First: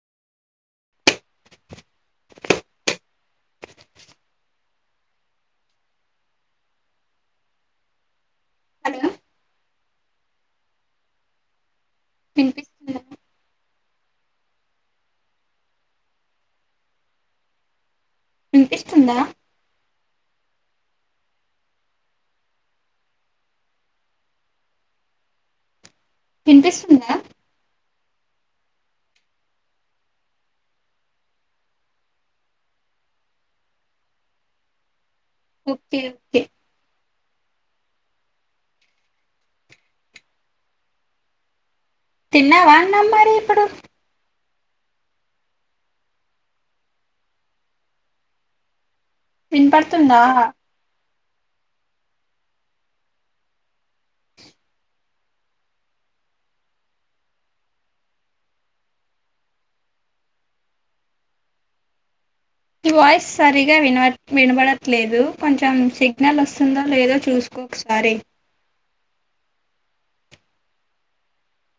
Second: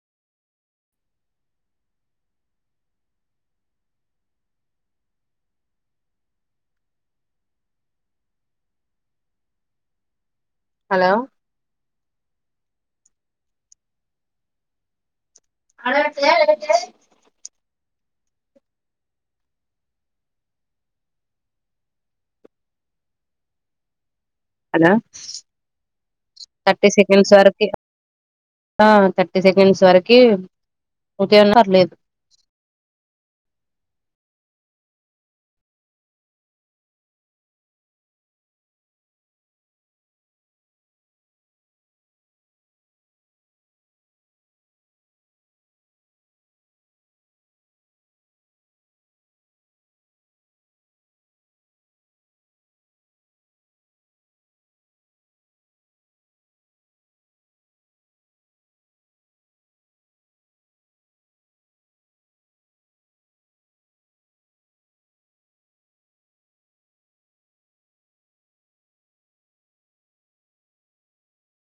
hello hello వినిపిస్తుందా అడ ఏట అనిపిస్తుందా హలో తీర్థి వినిపిస్తుందా సెకండ్స్ వరకి ఆ థర్టీ సెకండ్స్ వరకి [inaudible] ఒకే ఒకే తిన్నావా అన్నం మరి ఇప్పుడు వినపడుతుందా మీ వాయిస్ సరిగా విన వినబడట్లేదు కొంచెం సిగ్నల్ వస్తుందో లేదో చూసుకో ఒకసారి అ